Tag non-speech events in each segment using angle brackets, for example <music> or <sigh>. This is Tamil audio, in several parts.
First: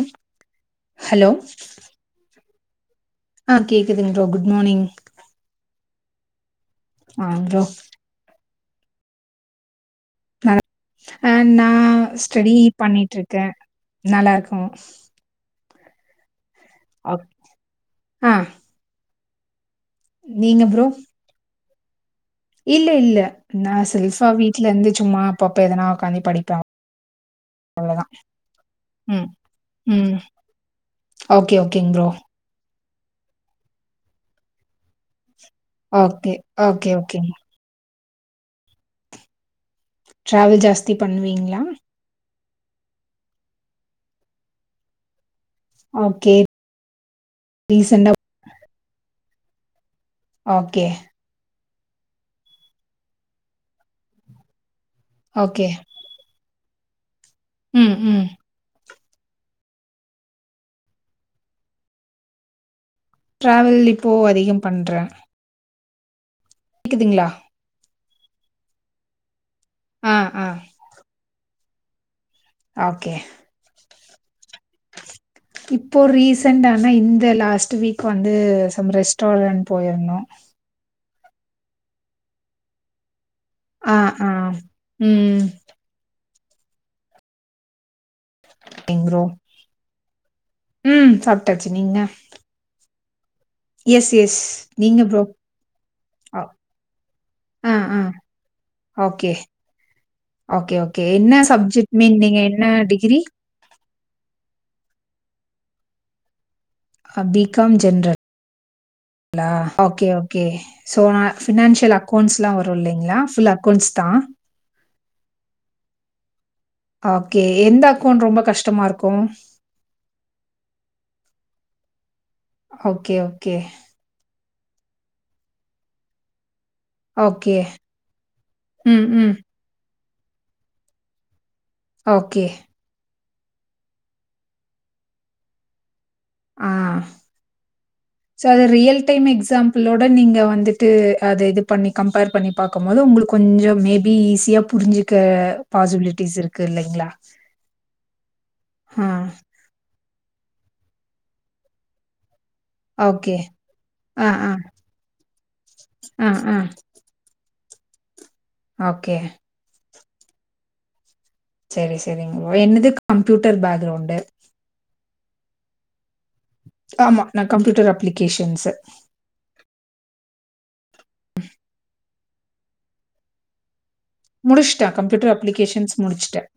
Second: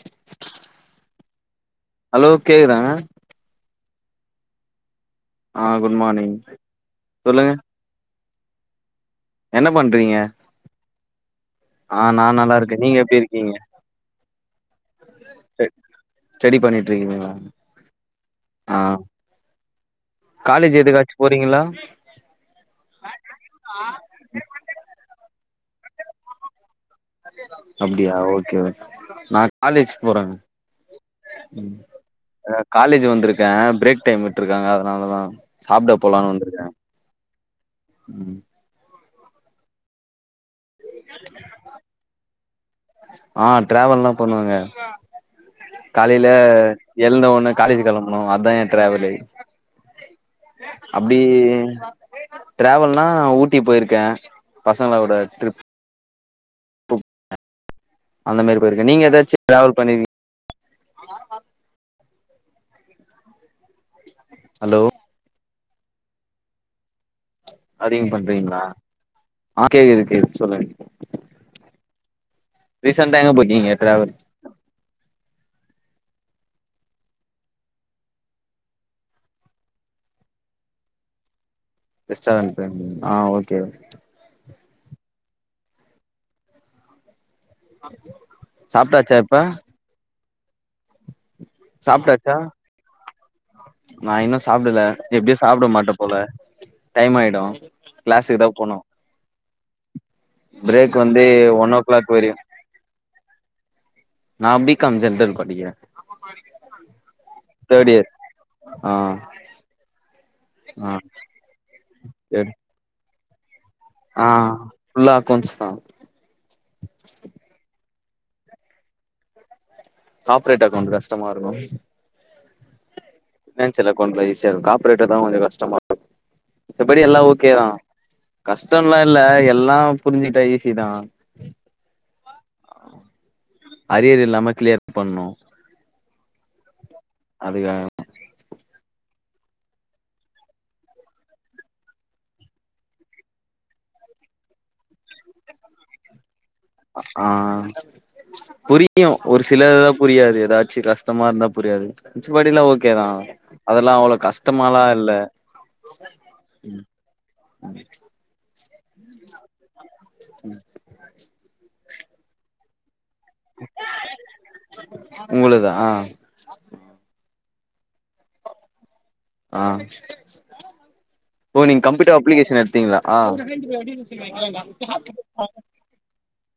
ம் ஹலோ கே தா அ கேக்குதுங்க ப்ரோ குட் மார்னிங் அ குட் மார்னிங் அ சொல்லுங்க ப்ரோ என்ன பண்றீங்க அ அ நா ஆ நா ஸ்டடி நல்லா இருக்கே நீங்க எப்டி பண்ணிட்ருக்க இருக்கீங்க நல்லாருக் ம் சேர் ஸ்டடி பண்ணிட்ருக்கீங்ளா ஆ அ நீங்க காலேஜ் ப்ரோ எதுக்காச்சி போறீங்ளா இல்ல இல்ல நா செல்ஃபா வீட்லந்து சும்மா அப்பப்ப எதனா ஒக்காந்தி படிப்ப அவ் அப்டியா ஓகே ஓகே ம் நா காலேஜ் ம் போறங்க ஓகே ஓகேங் ப்ரோ காலேஜி வந்துருக்க பிரேக் டைம் விட்ருக்காங்க அதனாலதா சாப்ட போலான்னு ஓகே வந்திருக்கே ஓகே ஓகேங் ம் ட்ராவல் ஜாஸ்தி பண்ணுவீங்ளா அ டிராவல்லா பண்ணுவங்க காலைல ஓகே எல்ந்த ஒண்ணோ காலேஜி ரீசண்டா கெளம்பனோ அதா எ டிராவலே ஓகே அப்டி டிராவல்னா ஊட்டி போயிருக்க பசங்களோட ட்ரிப் ஓகே ம் ம் இதல நீங்க ஏதாச்சி டிராவல் பண்ணிருக்கீங ட்ராவல் இப்போ அதிகம் ஹலோ பண்ற கேக்குதுங்ளா அதிகம் பண்றீங்ளா அ கேக்குது ஆ கேக்குது ஆ சொல்லுங்க ஓகே ரீசன்டா எங்க போயிருக்கீங்க ட்ராவல் இப்ப ரீசன்ட்டான இந்த லாஸ்ட் வீக் வந்து சம் ரெஸ்டாரெண்ட் போயிருந்தோ ரெஸ்டாரெண்ட் போயிருந்தீங்ளா அ ஓக் அ அ ம் சரிங்க சாப்ட்டாச்சா ப்ரோ. இப்ப ம் சாப்ட்டாச்சி நீங்க சாப்ட்டாச்சா எஸ், நா இன்னு எஸ். சாப்டல நீங்க ப்ரோ? எப்டியு சாப்ட மாட்ட போல அ, டைம் ஆயிடு ஆ, ஆ. கிளாஸுக்கு தா போனோ ஓகே. ஓகே ஓகே என்ன ஒன் ஓ சப்ஜெக்ட் கிளாக் வரையு நீங்க என்ன டிகிரி நா பிகாம் ஜென்ரல் படிக்கற அ பிகாம் ஜென்ரல் ஆ லா ஓகே ஓகே ஆ சோ நா ஃபினான்சியல் அக்கௌண்ஸ்ல்லா வரு இல்லைங்ளா அ ஃபுல்ல அக்கௌண்ஸ் தா ஓகே எந்த அக்கௌண்ட் ரொம்ப கஷ்டமாருக்கு காப்பரேட் அக்கௌண்ட் கஷ்டமாருக்கு அவ் ஃபினான்சியல் அக்கௌண்ட்லா ஈசியார் காப்பரேட்டர் தா கொஞ்சோ கஷ்டமார் த்தபடி எல்லா ஓகே. ஓகேதா கஷ்டல்லா ம், இல்ல ம். எல்லா புரிஞ்சிட்டா ஈசி தா ஓகே அரியர் இல்லாம க்ளியர் பண்ணூ ஆ ச அது ரியல் டைம் எக்ஸாம்பிளோட நீங்க வந்துட்டு அது இது பண்ணி கம்பேர் பண்ணி பாக்கும்போது உங்களுக்கு கொஞ்சோ மேப் பி ஈஸியா புரிஞ்சிக்க பாசிபிலிட்டிஸ் இருக் அ ஆ ஆ. புரியூ ஒரு சில புரியாது எதாச்சு கஷ்டமார்ந்தா புரியாது த் படியிலா ஓகேதா ஓகே. அதெல்லா அவ்ளோ கஷ்டமாலா இல்ல அ ஆ ஓகே ம் செரி செரிங் என்னுது கம்ப்யூட்டர் பேக்ரௌண்டு உங்களுதா ஆமா நா கம்ப்யூட்டர் அப்ளிகேஷன்ஸு ஆ ஓ நீங்க கம்ப்யூட்டர் அப்ளிகேஷன் எடுத்தீங்ளா முடிச்சுட்டேன். கம்ப்யூட்டர் அப்ளிகேஷன்ஸ் முடிச்சுட்டேன்.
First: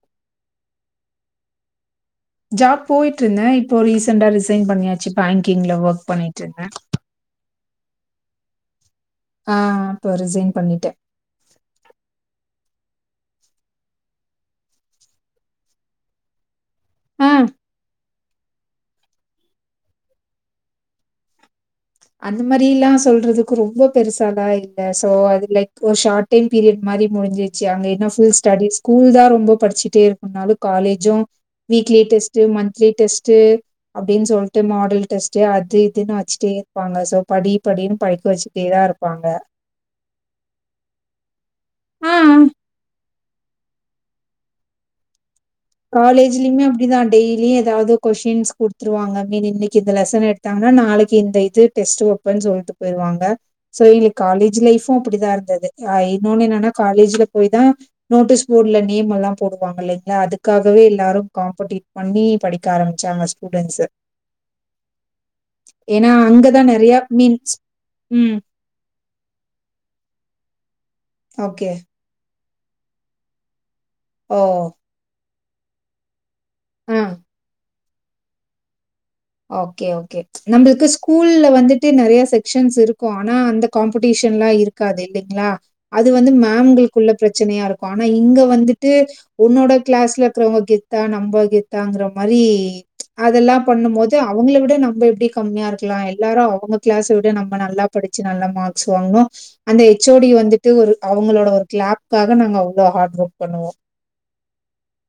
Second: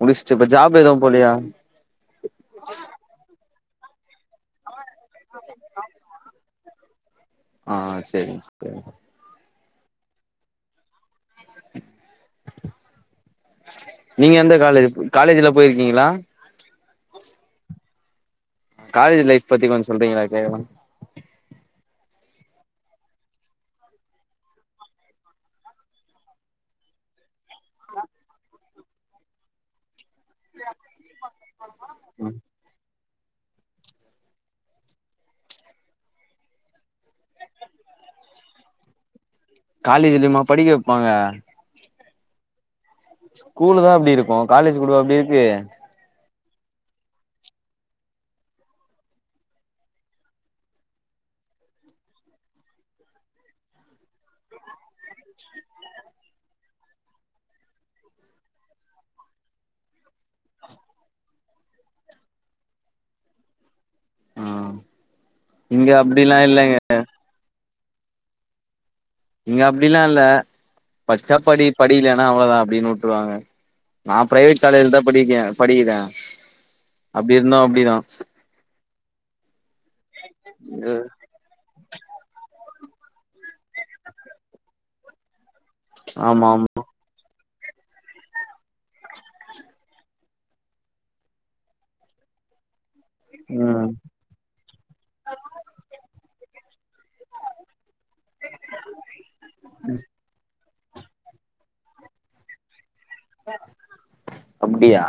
முடிச்ட்டு இப்ப ஜாப் எதா போலியா ஜாப் போயிட்ருந்தே இப்போ ரீசண்ட்டா ரிசைன் பண்ணியா ச்சி பேங்கிங்ல ஒர்க் பண்ணிட்ருந்த ஆ செரிங்ஸ்ட ஆ அப்போ ரிசைன் பண்ணிட்டே நீங்க எந்த காலேஜுப் காலேஜ்லா போயிருக்கீங்ளா ஆ காலேஜ் லைஃப் பத்தி கொஞ்சோ சொல்றீங்களா கேக்கலா அந்த மாரிலா சொல்றதுக்கு ரொம்ப பெருசாலா இல்ல சோ அது லைக் ஒரு ஷார்ட் டைம் பீரியட் மா அதிக் முடிஞ்சிச்சு அங்க என்ன ஃபுல் ஸ்டடிஸ் ஸ்கூல் தா ரொம்ப படிச்சிட்டே இரு உன்னாலு college weekly test monthly test டு அப்டின் சொல்ட்டு மாடல் டெஸ்ட்டு அது இதுன் வச்ட்டே பாங்க சோ படி படின் படிக்க வச்ட்டேதா இருப்பாங்க காலேஜிலயுமா படிக்க வெப்பாங்க ஆ ஸ்கூலு தா அப்டி இருக்கூ காலேஜ் கூடவா அப்டிருக்கு ஈலியுமே அப்டிதா டெய்லியு ஏதாவ்து கொஷின்ஸ் குடுத்துருவாங்க இன்னிக்கு இந்த லெசன் எடுத்தாங்கனா நாளைக்கு இந் த இது டெஸ்ட்டு வெப்போன் சொல்ட்டு போயிருவாங்க சோ இ காலேஜ் லைஃபூ அப்டிதா இருந்தது ஆ இன்னோ னொன்னு என்னனா காலேஜ்ல போய் தா நோட்டீஸ் போர்ட்ல நேம் எல்லா போடுவாங்க இல்லைங்ளா அதுக் க்காகவே எல்லாரு காம்படிட் பண்ணி படிக்க ஆரம்ச்சாங்க ஸ்டூடெண்ட்ஸு ம் இங்க ஏனா அப்டிலா அங்கதா இல்லங்க நறைய மீன்ஸ் ம் இங்க அப்டிலா இல்ல பச்சாப்படி ஓகே படிக்லனா அவ்ளதா அப்டின் வுட்ருவாங்க நா ஓ ப்ரைவேட் காலேஜ்ல தா படிக்கே படிக்கிறே ஆ அப்டி இருந்தூ அப்டிதா ஓகே ஓகே நம்மள்கு ஸ்கூல்ல வந்துட்டு நறைய செக்ஷன்ஸ் இருக் க்கூ ஆனா அந்த காம்படிஷன்லா இருக்காது இல்லிங்களா அது வந்து ஆமா ஆமா மேம்களுக்குள்ள ப்ரச் சினையாருக்கூ ஆனா இங்க வந்துட்டு உன்னோட கிளாஸ்லரக்கிறவங்க கெத்தா நம்ம கெத்தாங்கிற மாரி ஈ அதுல்லா ம் பண்ணும் போது அவுங்கள விட நம்ம எப்டி கம்மியா இருக்லா எல்லாரு அவுங்க கிளாஸ விட நம்ம நல்லா படிச்சு நல்ல மார்க்ஸ் வாங்கனு அந்த ஹச் ஓ டி வந்து ட்டு ஒரு அவங்களோட ஒரு கிளாப்காக நாங்க அவ்ளோ ஹா அப்டியா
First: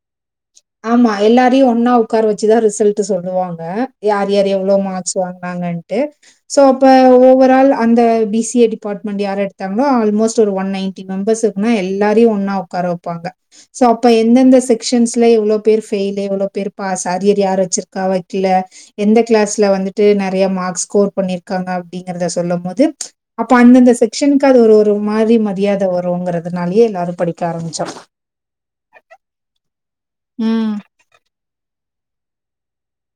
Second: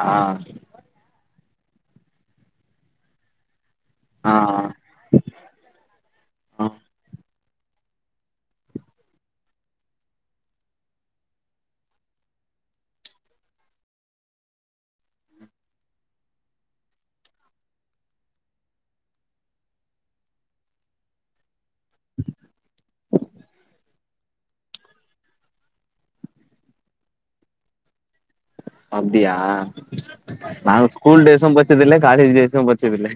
எல்லாரையு ஒன்னா உட்கார வெச்சுதா ரிசல்ட்டு சொல்லுவாங்க யார் ஆ யார் எவ்வளோ மார்க்ஸ் வாங்குனாங்கட்டு சோ அப்ப ஒவ்வொரு ஆல் அந்த பி சி ஏ டிபார்ட்மெண்ட் யார் எடுத்தாங்களோ ஆல்மோஸ்ட் ஒரு ஒன் நைன்டி மெம்பர்ஸ் இருக்குனா எல்லாரையு ஒன் னா உக்கார வைப்பாங்க சோ அப்ப எந்தெந்த செக்ஷன்ஸ்ல எவ்ளோ பேர் ஃபெயிலு எவ்ளோ பேர் பாஸ் அரியரிய யார் வச்சிருக்கா வைக்கல எந்த கிளாஸ்ல வந்துட்டு நிறைய மார்க்ஸ் ஸ்கோர் பண்ணியிருக்காங்க அப்படிங்கறத சொல்லும் போது அப்ப அந்தந்த செக்ஷனுக்கு அது ஒரு ஒரு மாரி மரியாதை வருங்கிறதுனாலயே எல்லாரு படிக்க ஆரம்பிச்சோ அப்டியா நாங்க ஸ்கூல் டேய்சும் படிச்சது இல்ல காலேஜ் டேய்சும் படிச்சது இல்ல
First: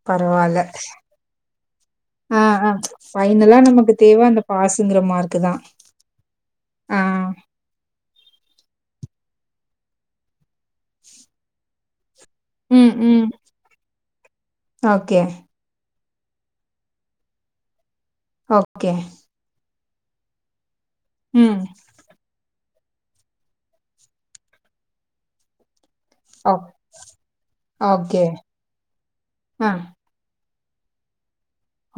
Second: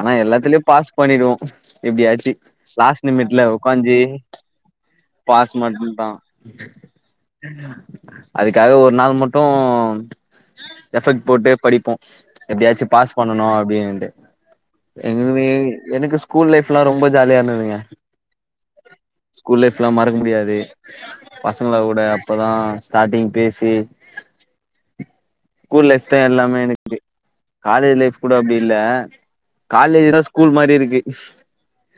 ஆனா பரவால்ல. எல்லாத்துலயு பாஸ் பண்ணிடுவோ எப்டியாச்சு ஆ, ஆ. லாஸ்ட் நிமிட்ல ஃபைனலா நமக்கு உக்காஞ்சு தேவ அந்த பாஸுங்கிற மார்க்கு பாஸ் தான். மட்டுன்தா ஆ. அதுக்காக ஒரு நாள் மட் தோம் எஃபெக்ட் போட்டு படிப்போ எப்டியாச்சு ம், பாஸ் ம். பண்ணனு அப்டின்ட்டு ஓகே, எங்களு எனக்கு ஸ்கூல் லைஃப்ல்லா ரொம்ப ஜாலியா இருந்ததுங்க ஓகே ல்லாம் மறக்க முடியாது ம். பசங்கள கூட அப்பதா ஸ்டார்ட்டிங் பேசி ஸ்கூல் லைஃப் ஸ்டர் ஓ எல்லாமே எனக்கு காலேஜ் லைஃப் ஓகே. கூட அப்டி இல்ல ஆ. காலேஜ்ல ஸ்கூல் மாரி இருக்கு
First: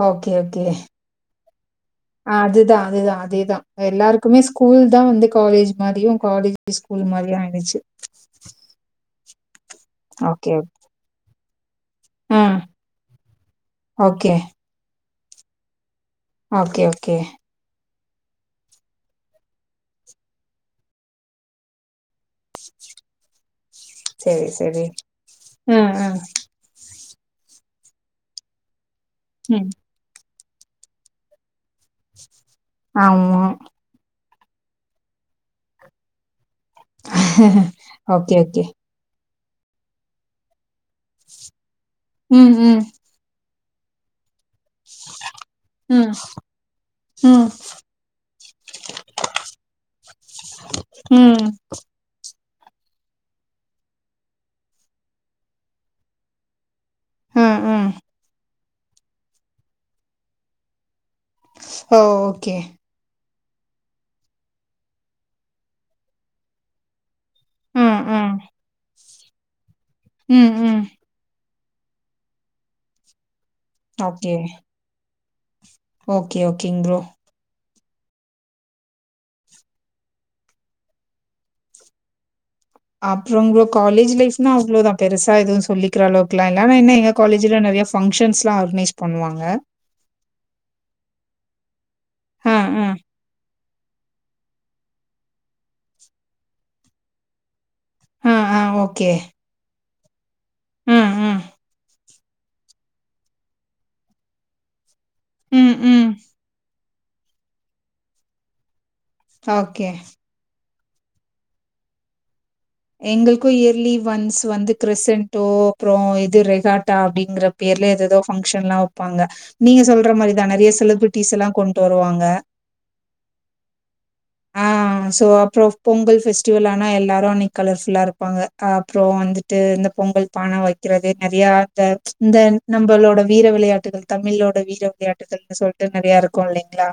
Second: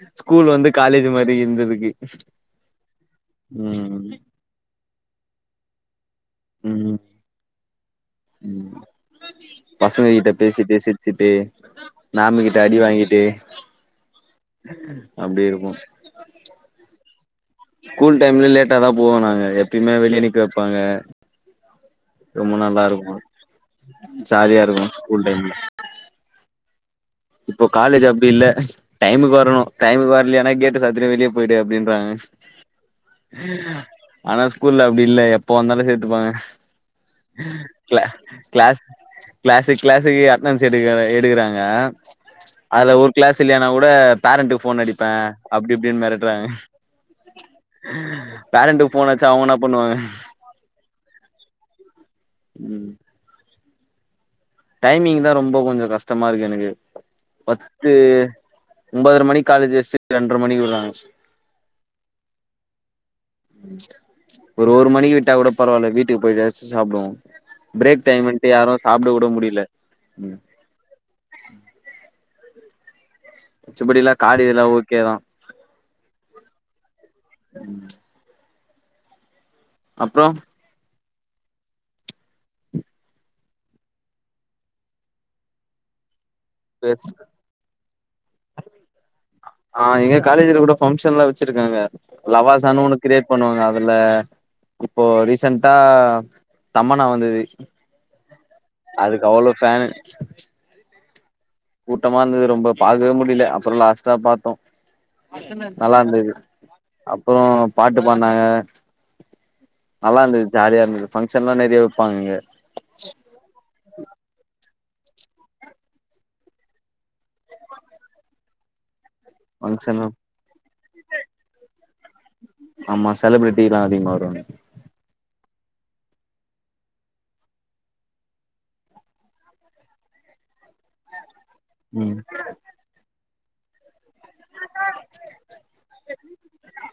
ஓகே ஸ்கூல் ஓகே வந்து காலேஜ் மாரி இருந்ததுக்கு அதுதா அதுதா அதேதா ம் எல்லாருக்குமே ஸ்கூல் தா வந்து காலேஜ் மாரியு காலேஜ் ம் ஸ்கூல் மாதிரியு ஆயிடுச்சு ம் பசங்க கிட்ட ஓகே. பேசிட்டு சிரிச்சுட்டு ஆ. மாம் கிட்ட அடி வாங்கிட்டு ஓகே, அப்டி இருக்கு ஓகே ஓகே ஸ்கூல் டைம்ல லேட்டாதா போவோ நாங்க எப்பயுமே வெளிய நிக்க வெப்பாங்க ரொம்ப நல்லா இருக்கு சரி, ஜாலியா சரி. இருக்கு ஸ்கூல் டைம்ல ம், ம், இப்போ காலேஜ் அப்டி இல்ல டைமுக்கு வரணு ம். டைமுக்கு வர்லையா கேட்ட சாத்திட்டு வெளிய போயிடு அப்டின்றாங்க ஆமா ஆனா ஸ்கூல்ல அப்டி இல்ல எப்ப வந்தாலு சேத்துப்பாங்க கிளா ஓகே ஓகே கிளாஸ் கிளாஸு கிளாஸுக்கு அட்டனன்ஸ் எடுக்க எடுக்கிறாங்க ம், ம், அதுல ஒரு கிளாஸ் இல்லைனா கூட பேரண்ட்டுக்கு ஃபோன் அடிப்பே அப்டி இப்டினு ம், மிரட்டுறாங்க ம், ம், பேரண்ட்டுக்கு ஃபோன் அடிச்சா அவுங்க என்ன பண்ணுவாங்க ம் ம் டைமிங்தா ரொம்ப கொஞ்சோ கஷ்டமா இருக்கு எனக்கு ம், பத்து ம். ஒன்பதுரை மணி காலேஜ் வெஸ்ட்டு இரண்டரை மணிக்கு விட்றாங்க ஓ ஓகே ஒரு ஒரு மணிக்கு விட்டா கூட பரவால்ல வீட்டுக்கு போய்யாச்சு சாப்டுவோ ம், பிரேக் ம், டைமுன்ட்டு யாரு சாப்ட கூட முடியல ம் ம் மிச்சபடி எல்லா ஓகே. காடு இதெல்லா ஓகேதா ஓகே ஓகேங் ப்ரோ அப்றோ அப்றோ ப்ரோ காலேஜ் லைஃப்னா அவ்ளோதா பெருசா எது சொல்லிக்கிற அளவு இருக்கலா இல்லனா என்ன எஸ் எங்க காலேஜ்ல நெறயா ஃபங்க்ஷன்ஸ் எல்லா ஆர்கனைஸ் பண்ணுவாங்க வெச்சிருக்காங்க ஆ, லவாசான ஆ, ஒன்னு கிரியேட் பண்ணுவாங்க அதுல இப்போ ரீசன்டா தம்மனா வந்தது ஆ, ஆ, ஓகே. அதுக்கு அவ்ளோ ஃபேனு ம், ம், சுட்டமா இருந்தது ரொம்ப பாக்வே முடில அப்றோ லாஸ்ட்டா பாத்தோ ம், நல்லா ம். இருந்தது அப்றோ பாட்டு பாடுனாங்க ஓகே. நல்லா இருந்துச் ஜாலியா இருந்து ஃபங்க்ஷன்ல்லா நெறய வெப்பாங்க அங்க எங்களுக்கு இயர்லி ஒன்ஸ் வந்து கிரிசன்டோ அப்றோ இது ரெகாட்டா அப்டிங்கிற பேர்ல எதெதோ ஃபங்க்ஷன் எல்லா ப்பாங்க நீங்க ஃபங்க்ஷன்லா சொல்ற மாரிதா நெறய செலிபிரிட்டிஸ் எல்லா கொண்டு வருவாங்க ஆமா செலிபிரிட்டி எல்லா அதிகமா வருவாங்க ப்றோ பொங்கல் ஃபஸ்டிவல்னா எல்லாரு அனை கலர் ஃபுல்லா இருப்பாங்க அப்றோ வந்துட்டு அந்த பொங்கல் பான வெக்கிறது நெறயா இந்த ம் இந்த நம்மளோட வீர விளையாட்டுகள் தமிழ் ஓட வீர விளையாட்டுகள்ன்னு சொல்ட்டு நெறயா இருக்கு இல்லைங்ளா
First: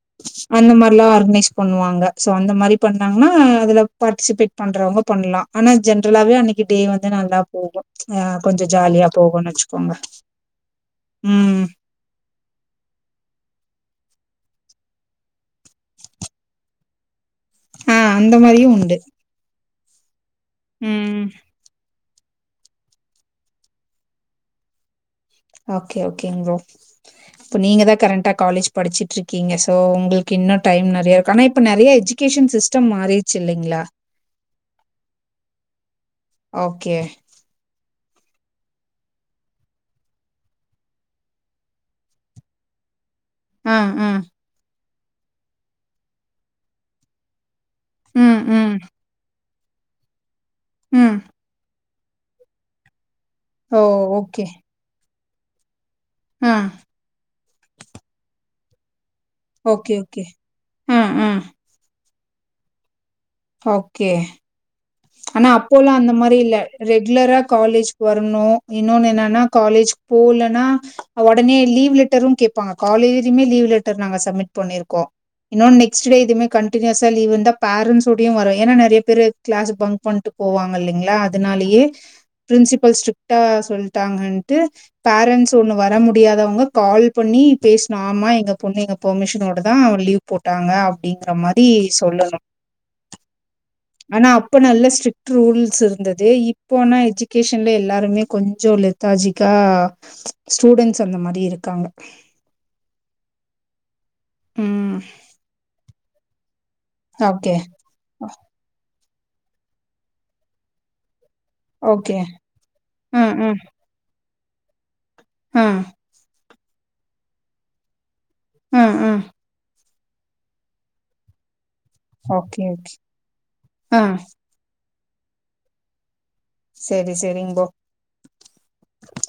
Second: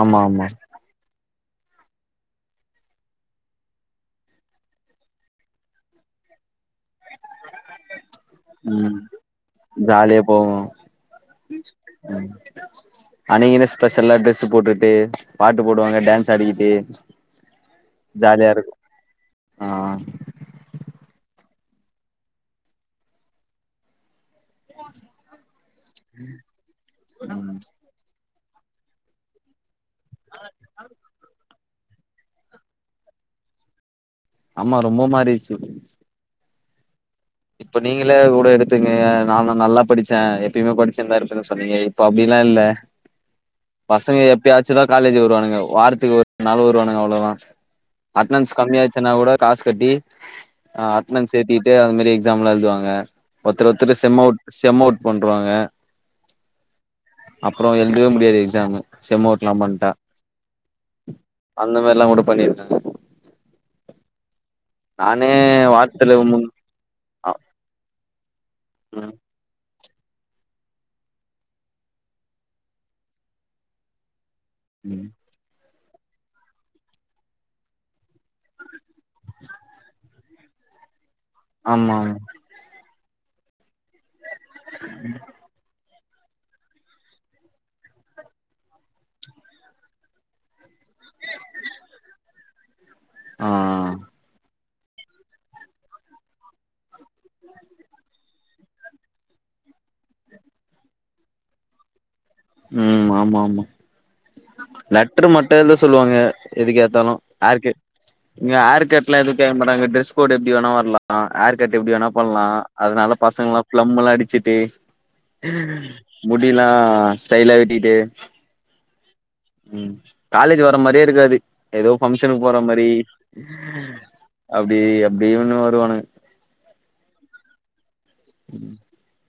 ஆமா ஆமா அந்த மாரில்லா ஆர்கனைஸ் பண்ணுவாங்க சோ அந்த மாரி பண்ணாங்கன்னா அதுல பார்ட்டிசிபேட் பண்றவங்க பண்லா ஆனா ஜென்ரலாவே அன்னைக்கு டே வந்து நல்லா போகு ஆ கொஞ்சோ ஜாலியா போகுனு வெச்சுக்கோங்க அன்னைக்கு என்ன சொ ஸ்பெஷல்லா ட்ரெஸு போட்டுட்டு பாட்டு போடுவாங்க டான்ஸ் ஆடிக்கிட்டு ஆ அந்த ஜாலியா மாரியு இருக்கு உண்டு ஆ ம் ஆஹ ஓகே ஓகேங் ப்ரோ ம் இப்ப நீங்கதா கரண்டா காலேஜ் படிச்சிட்டு இருக்கீங்க சோ உங்களுக்கு இன்னு டைம் நெறயா இருக்கு ஆனா இப்ப நெறயா எஜுகேஷன் சிஸ்டம் மாறிடுச்சு இல்லைங்ளா ஆமா ரொம்ப மாறிச்சு ஓகே இப்ப நீங்களே கூட எடுத்துங்க நாங்க நல்லா படிச்சேன் எப்பயுமே படிச்சின்னுதா இருப்பன்னு சொன்னீங்க இப்ப அப்டில்லா இல்ல ஆ ஆ பசங்க எப்யாச்சுதா காலேஜ் வருவானுங்க வாரத்துக்கு <inaudible> வருவானுங்க அவ்ளதா ம் அட்னன்ஸ் ம் கம்மியாச்சுனா கூட காசு கட்டி ம் அட்னன்ஸ் ஏத்திட்டு அது மாரி எக்ஸாம் எல்லா எழுதுவாங்க ஒருத்தர் ஓ ஒருத்தர் செம் அவுட் ஓகே செம் அவுட் பண்ருவாங்க ஆ அப்றோ எழுதவே முடியாது எக்ஸாமு செம் அவுட்ல்லாம் பண்ட்டா ஓகே ஓகே ஆ ஆ அந்த மாரில்லா கூட பண்ணிருக்காங்க ஓகே நானே ஆனா அப்போல்லா அந்த வாரத்துல மாரி முன் இல்ல ஆ ரெகுலரா காலேஜ்க்கு வரணு இன்னொன்னு ம் என்னனா காலேஜ் போலன்னா ஒடனே லீவ் லெட்டரு கேப்பாங்க காலேஜ்லயுமே லீவ் லெட்டர் நாங்க சப்மிட் பண்ணிருக்கோ இன்னோனு நெக்ஸ்ட் டே இது மா கன்டினியூஸா லீவ் வந்தா பேரன்ட்ஸோடயு வரு ஏனா நெறய பேர் கிளாஸ் பங்க் பண்ட்டு போவாங்க இல்லைங்ளா அதனாலயே ஆமா ஆமா பிரின்சிபல் ஸ்ட்ரிக்டா சொல் ட்டாங்கட்டு பேரன்ட்ஸ் ஒண்ணு வ வர முடியாதவங்க கால் பண்ணி பேசனு ஆமா எங்க பொண்ணு எங்க பெர்மிஷனோடதா லீவ் போட்டாங்க அப்டிங்கற மாரி சொல்லனு ஆ ஆனா அப்ப நல்ல ஸ்ட்ரிக்ட் ரூல்ஸ் இருந்தது இப்போ ஆனா எஜுகேஷன்ல எல்லாருமே கொஞ்சோ லெத்தா ஜிக்கா ஸ்டூடென்ஸ் அந்த மாரி இருக்காங்க ம் ஆமா ஆமா ம். லெட்டரு மட்டு எதோ சொல்லுவாங்க எதுக்கு எத்தாலு ஓகே. ஆர்கெட் இங்க ஆர்கெட்ல்லா எது கேக்க மாட்டாங்க டிரெஸ் கோடு் எப்டி வேணா வரலா ஆ ஹேர் கட் எப்டி வேணா ஓகே. பண்லா அதனால அ, அ, பசங்க எல்லா பிளம் எல்லா அடிச்சிட்டு அ, முடியெல்லா ஸ்டைலா வெட்டிட்டு ம் ஹும் காலேஜ் வர மாரியே இருக்காது ஏதோ பங்க்ஷனுக்கு போற ஓகே, மாரி ஓகே. ஆ. அப்டி அப்டினு வருவானு செரி செரிங் போ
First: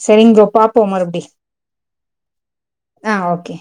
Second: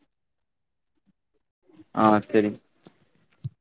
செரிங் ப்ரோ பாப்போ மறுபடி ஆஹ் செரி ஆஹ் ஓகே